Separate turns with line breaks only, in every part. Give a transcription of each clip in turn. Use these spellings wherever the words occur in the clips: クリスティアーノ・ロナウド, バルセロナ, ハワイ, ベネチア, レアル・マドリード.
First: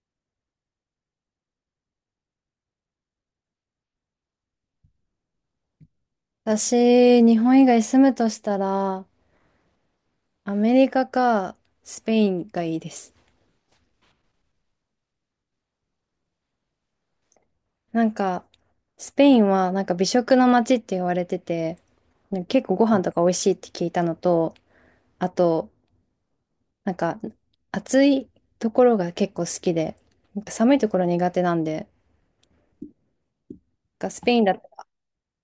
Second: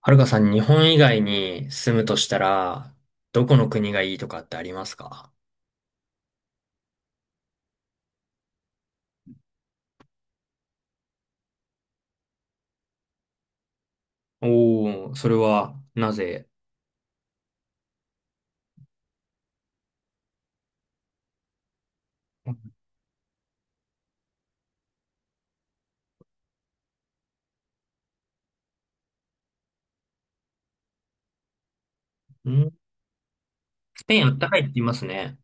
はるかさん、日本以外に住むとしたら、どこの国がいいとかってありますか？
私、日本以外住むとしたら、アメリカかスペインがいいです。
おー、それは、なぜ？
なんか、スペインは美食の街って言われてて、結構ご飯とか美味しいって聞いたのと、あと、なんか暑いところが結構好きで、寒いところ苦手なんで、なん
んス
か
ペイ
ス
ンあ
ペ
っ
イン
た
だ
かい
と
って言いますね。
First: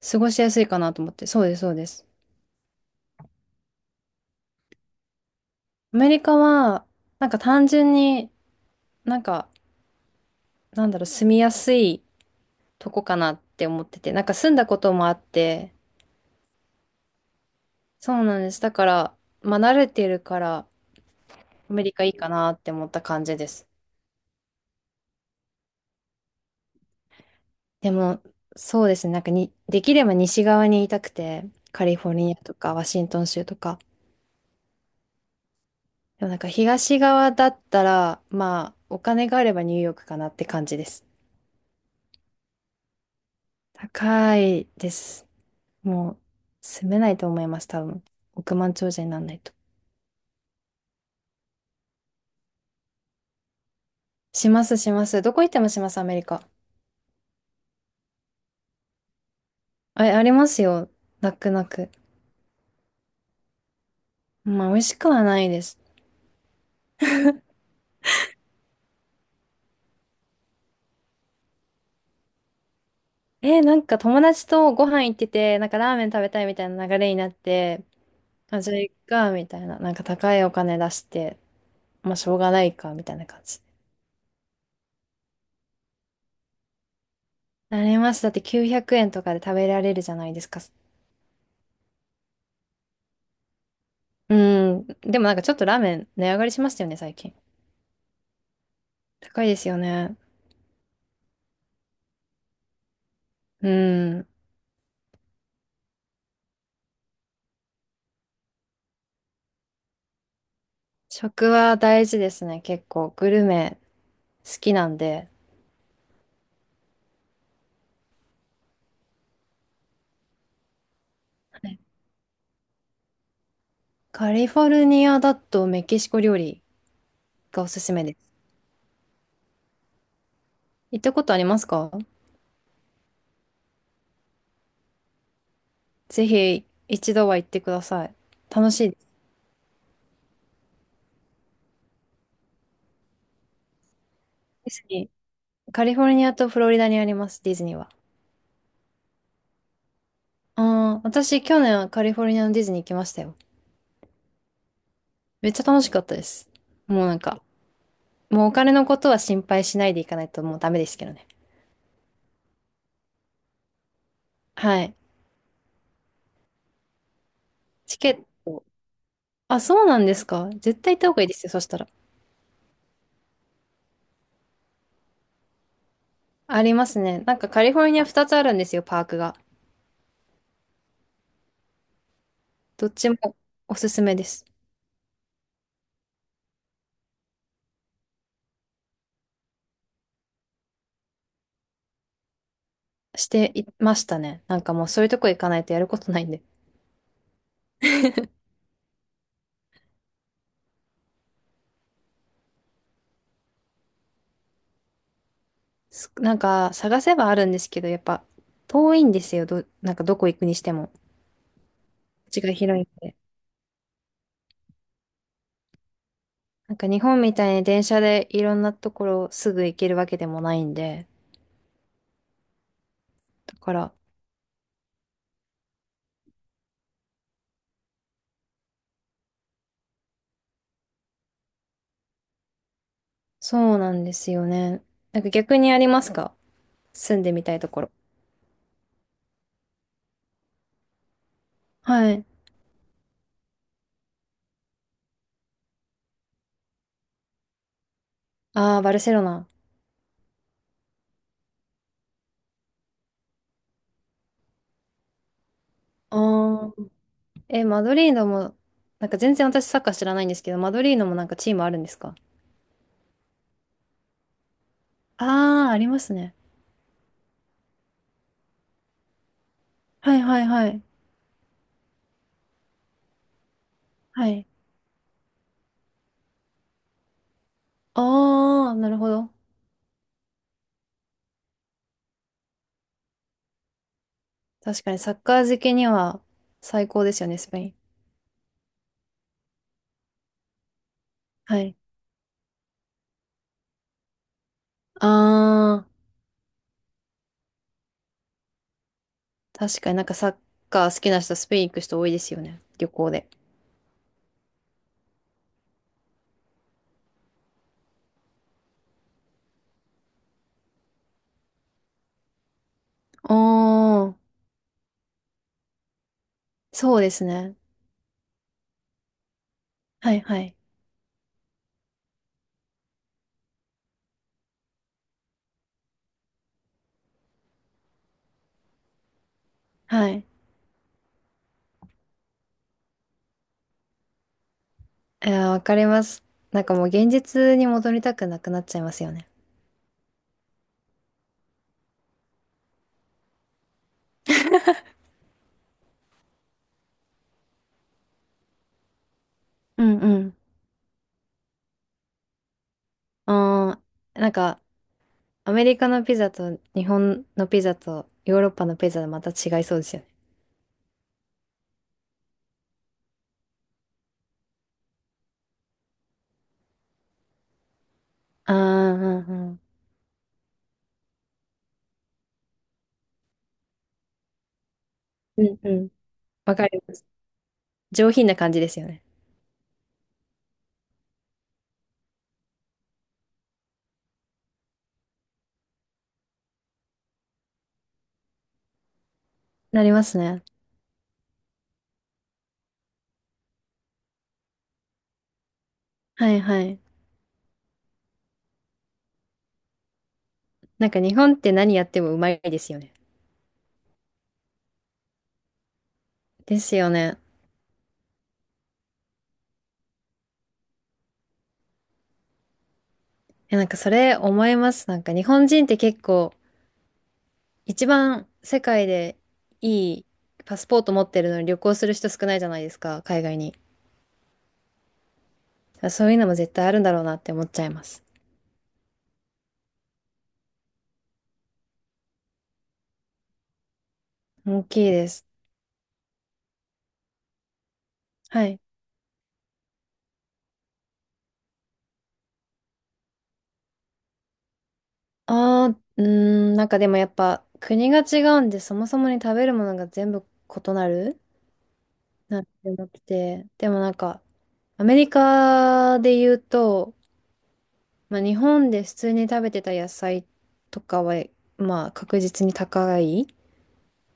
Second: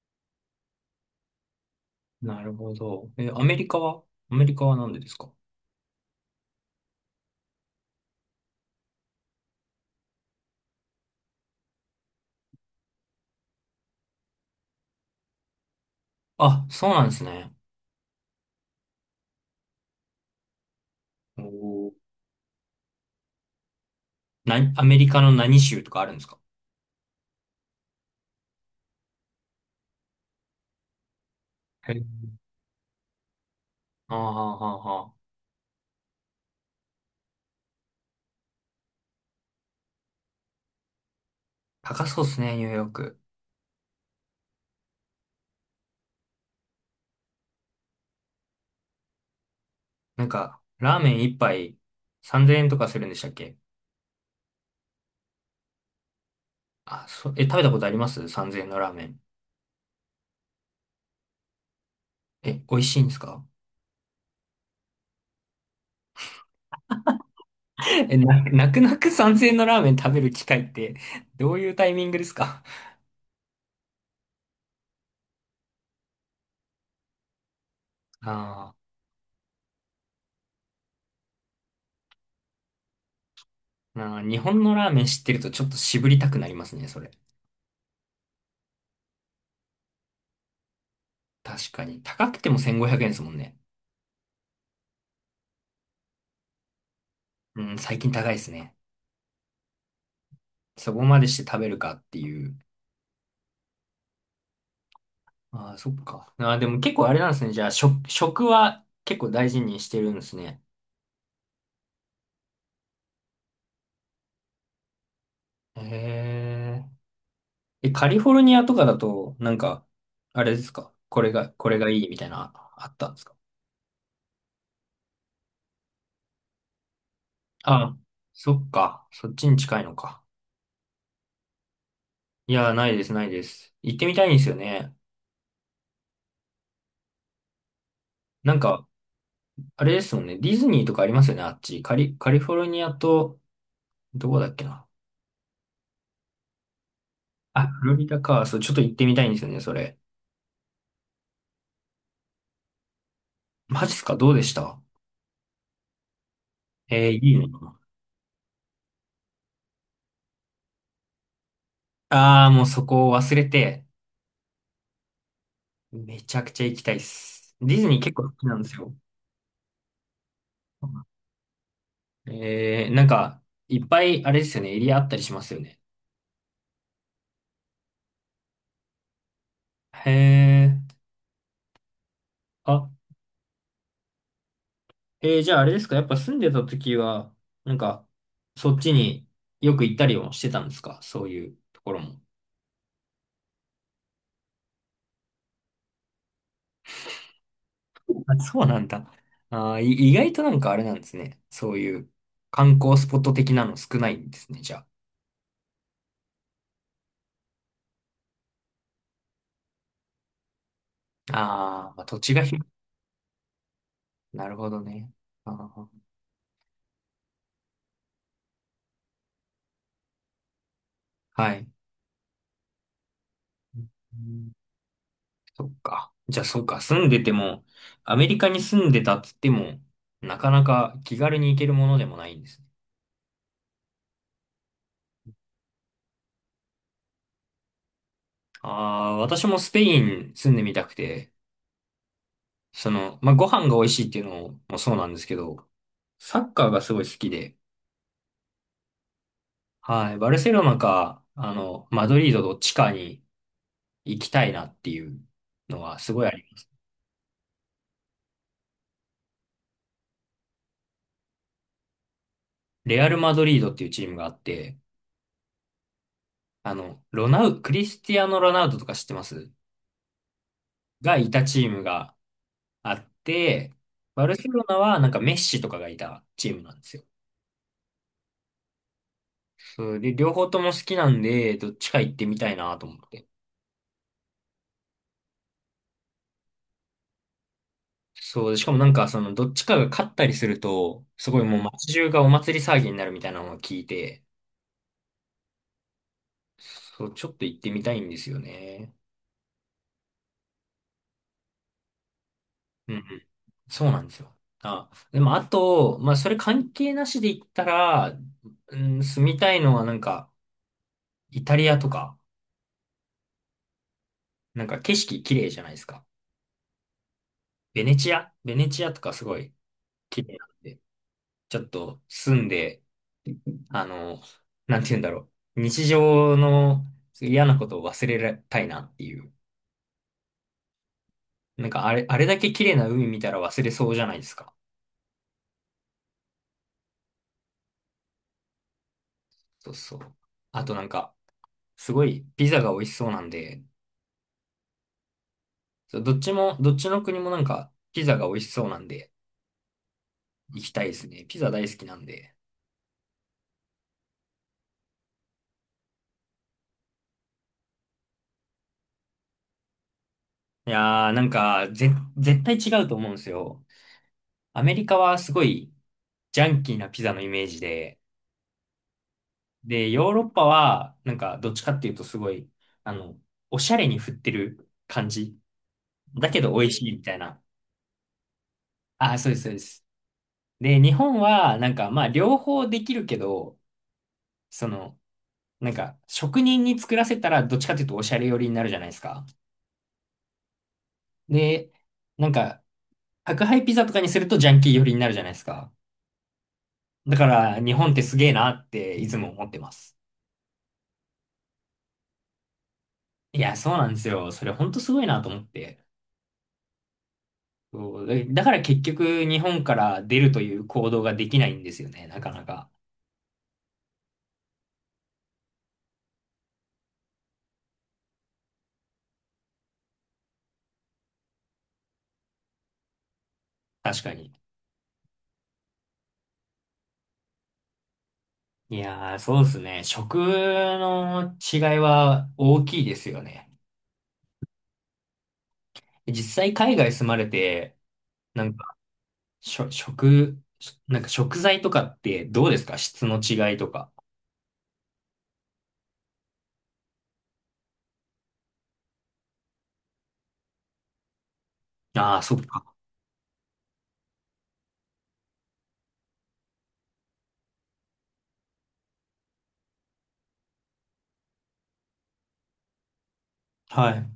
過ごしやすいかなと思って、そうです、そうです。
なるほど。え、アメリカはなんでですか？
アメリカは、なんか単純になんか、なんだろう、住みやすいとこかなって思ってて、なんか住んだこともあって、
あ、そうなんですね。
そうなんです。だから、まあ慣れてるから、アメ
おー。
リカいいかなって思った感じです。
アメリカの何州とかあるんですか？
でも、そうですね。なんかに、できれば西側にいたくて、カ
へ
リフォル
ー、
ニアとかワシントン州とか。
あーはーはーはー、
でもなんか東側だったら、まあ、お金があればニューヨークかなって感じです。
高そうですね、ニューヨーク。
高いです。もう、住めないと思います、多分。億万長者にならないと。
なんか、ラーメン一杯3000円とかするんでしたっけ？
します、します。どこ行ってもします、アメリカ。
あ、そ、え、食べたことあります？ 3000 円のラーメン。
あ、ありますよ。泣く泣く。
え、美味しいんですか？
まあ、美味しくはないです。
え、泣く泣く参円のラーメン食べる機会って、どういうタイミングですか？
友達とご飯行ってて、なんかラーメン食べたいみたいな流れになって、まあ、じ
あ
ゃあ
あ、
行くか、みたいな。なんか高いお金出して、まあ、しょうがないか、みたいな感じ。
日本のラーメン知ってるとちょっと渋りたくなりますね、それ。
なります。だって900円とかで食べられるじゃないですか。
確かに。高くても1500円ですもんね。
うん。でもなんかちょっとラーメン値上がりしましたよね、最近。
うん、最近高いですね。
高いですよね。
そこまでして食べるかっていう。
うん。
ああ、そっか。ああ、でも結構あれなんですね。じゃあ、食は結構大事にしてるんですね。
食は大事ですね、結構。グルメ好きなんで。
へえ。え、カリフォルニアとかだと、なんか、あれですか？これが、
は
こ
い、
れがいいみたいな、あったんですか？
カリフォルニアだとメキシコ料理がおすす
あ、
めです。
そっか。そっちに近いのか。
行ったことありますか？
いや、ないです、ないです。行ってみたいんですよね。
ぜひ一度は行ってください。
なん
楽し
か、
いです。
あれですもんね。ディズニーとかありますよね、あっち。カリフォルニアと、どこだっけ
ディズ
な。
ニー。カリフォルニアとフロリダにあります、ディズ
あ、
ニー
フ
は。
ロリダか。そう、ちょっと行ってみたいんですよね、それ。
ああ、私去年はカリフォルニアのディズニー行きましたよ。
マジっすか？どうでした？
めっちゃ楽しかったです。もう
え
な
ー、
ん
いい
か、
の？
もうお金のことは心配しないでいかないともうダメですけどね。
ああー、もうそこを忘れて、
はい。
めちゃくちゃ行きたいっす。ディズニ
チ
ー
ケ
結構
ッ
好きなん
ト。
ですよ。
あ、そうなんですか？絶対行った方がいいですよ、そしたら。
えー、なんか、いっぱい、あれですよね、エリアあったりしますよね。
ありますね。なんかカリフォルニア2つあるんですよ、パークが。
へえ。あ、
どっちもおすすめです。
えー、じゃああれですか、やっぱ住んでた時は、なんか、そっちによく行ったりもしてたんですか？そういうところも。
していましたね。なんかもうそういうとこ行かないとやることないんで。
あ、そうなんだ。あー、意外となんかあれなんですね。そういう観光スポット的なの少ないんですね、じゃ
なんか探せばあるんですけど、やっぱ遠いんですよ。なんかどこ行くにしても。
あ。あー、まあ、土地
土地
が
が
広
広いんで。
い。なるほどね。あー、
なんか日本みたいに電車でいろんなところすぐ行けるわけでもないんで。
はい。
だから、
うん、そっか。じゃあ、そうか。住んでても、アメリカに住んでたっつっても、なかなか気軽に行けるものでもないんですね。
そうなんですよね。なんか逆にありますか？住んでみたいところ。
ああ、私もスペイン住んでみたくて、
はい。
その、まあ、ご飯が美味しいっていうのもそうなんですけど、サッカーがすごい好きで、
ああ、バルセロナ。
はい、バルセロナか、あの、マドリードどっちかに行きたいなっていうのはすごいあります。
ああ。え、マドリードも、なんか全然私サッカー知らないんですけど、マドリードもなんかチームあるんですか？
レアル・マドリードっていうチームがあって、
ああー、ありますね。
あの、ロナウ、クリスティアーノ・ロナウドとか知ってます？
はいはいはい。
がいたチームがあって、バ
は
ルセ
い。
ロナはなんかメッシとかがいたチームなんですよ。
ああ、なるほど。
そうで、両方とも好きなんで、どっちか行ってみたいなと思って。
確かにサッカー好きには最高ですよね、スペイン。
そう、しかもなんか、その、どっちかが勝ったりすると、すごいも
は
う
い。
街中がお祭り騒ぎになるみたいなのを聞いて、
あ
そう、ちょっと行ってみたいんですよね。
ー、確かになんかサッカー好きな人、スペイン行く人多いですよね、旅
うんうん。
行で。
そうなんですよ。あ、でもあと、まあ、それ関係なしで言ったら、うん、住みたいのはなんか、イタリアとか、
おー、
なんか景色綺麗じゃないですか。
そうですね。
ベネチアとかすごい
はい
綺麗
は
なん
い。
で、ちょっと住んで、あの、なんて言うんだろう。日常の嫌なことを忘れたいなっていう。
はい。
なんかあれ、あれだけ綺麗な海見たら忘れそうじゃないですか。
いやー、わかります。なんかもう現実に戻りたくなくなっちゃいますよね。
そうそう。あとなんか、すごいピザが美味しそうなんで、そうどっちも、どっちの国もなんかピザが美味しそうなんで、
うんうん。
行きたいですね。ピザ大好きなんで。
あー、なんかアメリカのピザと日本のピザとヨーロッパのピザでまた違いそうですよね。
いやー、なんか、絶対違うと思うんですよ。アメリカはすごいジャンキーなピザのイメージで、
あー、うんうん。
で、ヨーロッパはなんかどっちかっていうとすごい、あの、おしゃれに振ってる感じ。
うんうん。
だけど
わか
美味
り
しい
ま
み
す。
たいな。
上品な感じですよね。
ああ、そうです、そうです。で、日本は、なんか、まあ、両方できるけど、その、なんか、職人に作らせたら、どっちかというと、おしゃれ寄りになるじゃないですか。
なりますね。
で、なんか、宅配ピザとかにすると、ジャンキー寄りになるじゃないですか。
はいはい。
だから、日本ってすげえなって、いつも思ってます。
なんか日本って何やってもうまいですよね。
いや、そうなんですよ。それ、ほんとすごいなと思って。
ですよね。
そうだだから結局、日本から出るという行動ができないんですよね、なかなか。
え、なんかそれ思います。なんか日本人って結構一番世界でいいパスポート持ってるのに旅行する人少ないじゃないですか、海外に。
確かに。
そういうのも絶対あるんだろうなって思っちゃいます。
いやー、そうですね。食の違いは大きいですよね。
大きいです。
実際海外住まれて、な
は
ん
い。
か、しょ、食、なんか食材とかってどうですか？質の違いとか。
ああうーなんかでもやっぱ国が違うんでそもそもに食べるものが全部異なる
ああ、そっ
なって
か。
思ってて。でもなんかアメリカで言うと、まあ、日本で普通に食べてた野菜とかは、まあ、確実に高い
はい。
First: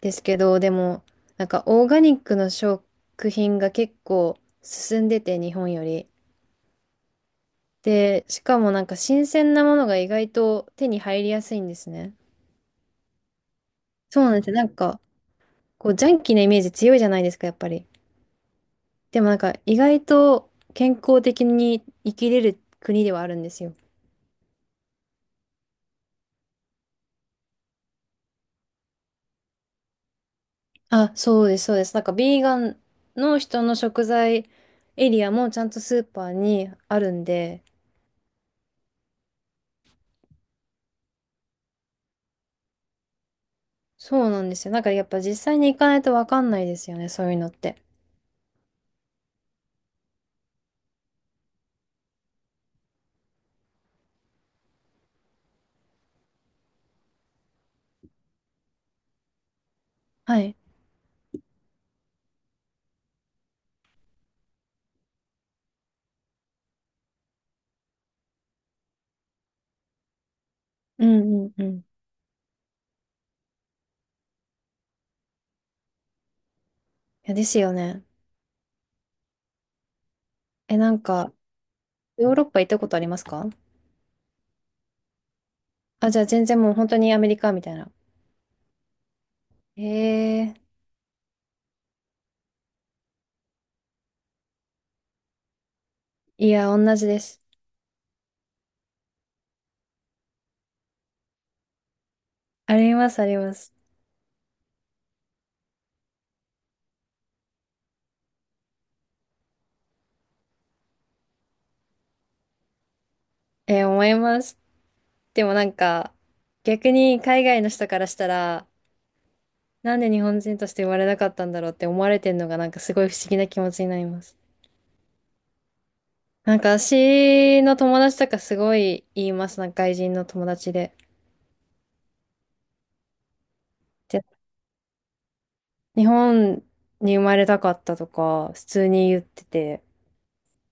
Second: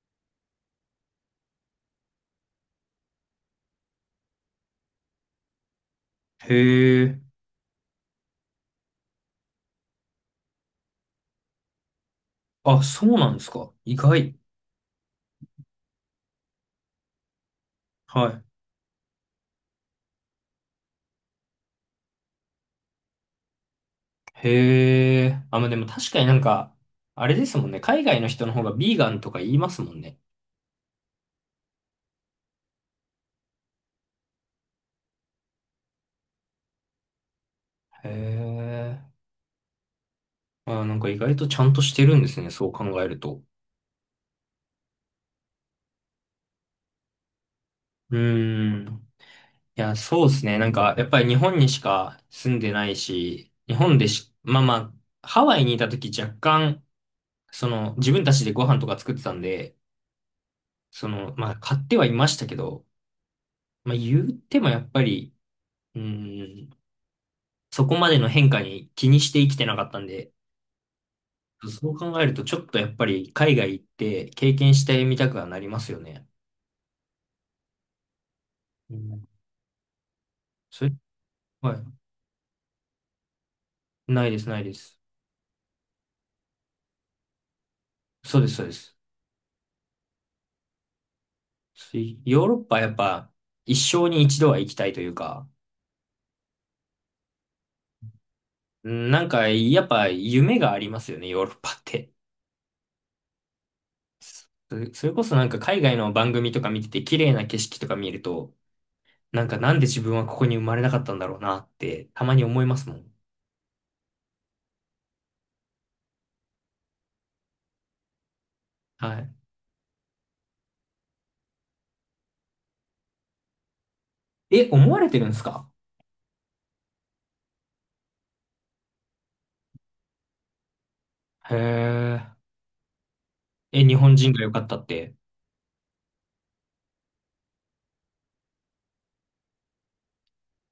ですけど、でも、なんか、オーガニックの食品が結構進んでて、日本より。
へえ。
で、しかもなんか、新鮮なものが意外と手に入りやすいんですね。
あ、そうなんですか。意
そうな
外。
んですよ。なんか、こう、ジャンキーなイメージ強いじゃないですか、やっぱり。
は
でもなんか、意外と健康的に生きれる国ではあるんですよ。
い。へえ。あ、まあ、でも確かになんか、あれですもんね。海外の人の方がビーガンとか言いますもんね。
あ、そうです、そうです。なんか、ビーガンの人の食材エリアもちゃんとスーパーにあるんで、
へえ。あ、なんか意外とちゃんとしてるんですね。そう考えると。
そうなんですよ。なんか、やっぱ実際に行かないとわかんないですよね、そういうのって。
うーん。いや、そうですね。なんか、やっぱり日本にしか住んでないし、日本でし、まあまあ、ハワイにいた時若干、その、自分たちでご飯とか作ってたんで、
はい。
その、まあ、買ってはいましたけど、まあ、言ってもやっぱり、うーん、そこまでの変化に気にして生きてなかったんで、
うんうんうん。い
そう考えると、ちょっとやっぱり海外行って経験してみたくはなりますよね。
や、ですよね。
うん、
え、
そ
な
れ、
んか、
はい。
ヨーロッパ行ったことありますか？
ないです、ないです。
あ、じゃあ全然もう本当にアメリカみたいな。
そうです、そうです。
ええ、
ヨーロッパはやっぱ一生に一度は行きたいというか、
いや、同じです。
うん、なんかやっぱ夢がありますよね、ヨーロッパって。
あります、あります。
そそれこそなんか海外の番組とか見てて綺麗な景色とか見ると、なんかなんで自分はここに生まれなかったんだろうなってたまに思いますもん。
えー思います。でもなんか、逆に海外の人からしたら、
はい。
なんで日本人として生まれなかったんだろうって思われてんのがなんかすごい不思議な気持ちになります。
え、思われてるんですか？
なんか私の友達とかすごい言います。なんか外人の友達で。
へえ。え、日本
で、
人が良かったって。
日本に生まれたかったとか普通に言ってて、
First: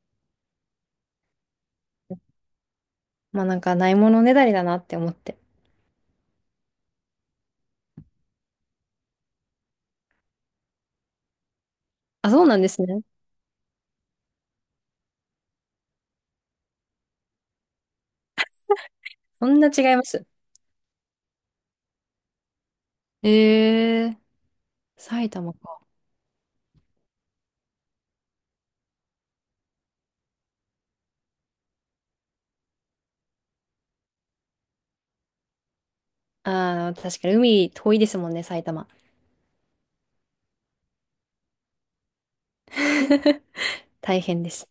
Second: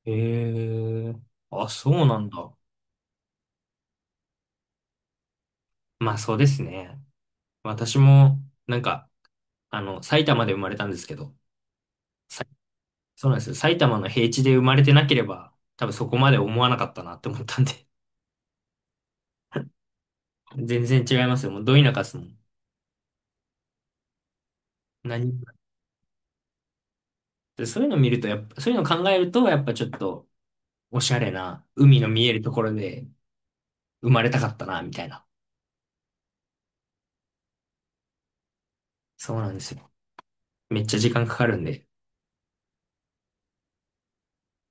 へえ。あ、そうなんだ。
まあなんかないものねだりだなって思って。
まあそうですね。私もなんか、あの、埼玉で生まれたんですけど、
あ、そうなんですね。
そうなんですよ。埼玉の平地で生まれてなければ、多分そこまで思わなかったなって思ったんで。
そんな違います。
全然違いますよ。もうど田舎っすもん。
えー、
何
埼
も
玉か。
てそういうの見ると、やっぱ、そういうの考えると、やっぱちょっと、おしゃれな、海の見えるところで生まれたかったな、みたいな。
ああ、確かに海遠いですもんね、埼玉。
そうなんですよ。めっちゃ時間かかるんで。
大変です。